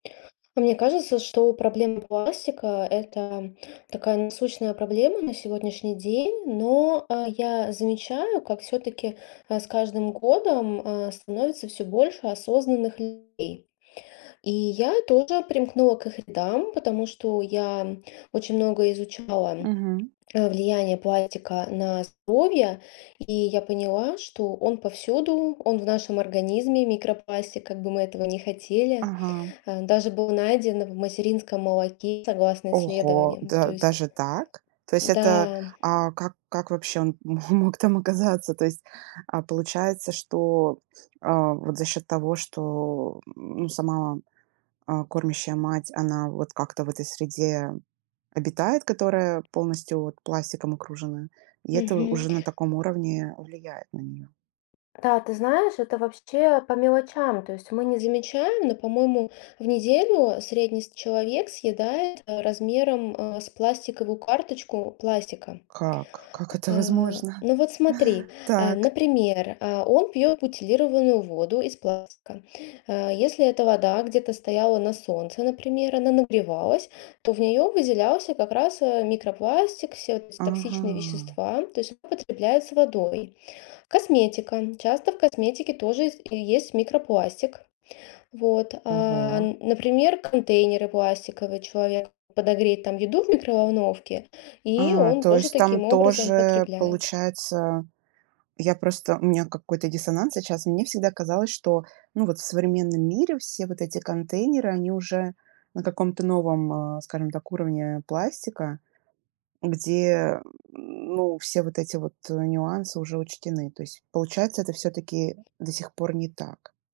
И мне кажется, что проблема пластика- это такая насущная проблема на сегодняшний день. Но, а, я замечаю, как всё-таки, а, с каждым годом, а, становится всё больше осознанных людей. И я тоже примкнула к их рядам, потому что я, м, очень много изучала, Мгм. а, влияние пластика на здоровье, и я поняла, что он повсюду, он в нашем организме микропластик, как бы мы этого ни хотели. Ага. А, даже был найден в материнском молоке согласно Ого! исследованиям, то Да есть даже так? То есть это, Да. а, как как вообще он мо мог там оказаться? То есть, а, получается, что, а, вот за счет того, что, м, ну сама, а, кормящая мать, она вот как-то в этой среде обитает, которая полностью вот пластиком окружена, и это Мгм. уже на таком уровне влияет на нее. Да, ты знаешь, это вообще по мелочам, то есть мы не замечаем, но, по-моему, в неделю средний с человек съедает размером, а, с пластиковую карточку пластика. Как как это А, возможно? ну вот смотри, а, Так. например, а, он пьет бутилированную воду из пластика. А, если эта вода где-то стояла на солнце, например, она нагревалась, то в нее выделялся как раз, а, микропластик, все вот эти токсичные Ага. вещества, то есть он употребляет с водой. Косметика. Часто в косметике тоже есть и есть микропластик. Вот, а, Ого. н например, контейнеры пластиковые человек подогреет там еду в микроволновке, и А, он то тоже есть там таким образом тоже потребляет. получается, я просто у меня какой-то диссонанс сейчас. Мне всегда казалось, что, ну, вот в современном мире все вот эти контейнеры, они уже на каком-то новом, а, скажем так, уровне пластика, где, м, ну, все вот эти вот, а, нюансы уже учтены. То есть, получается, это всё-таки до сих пор не так.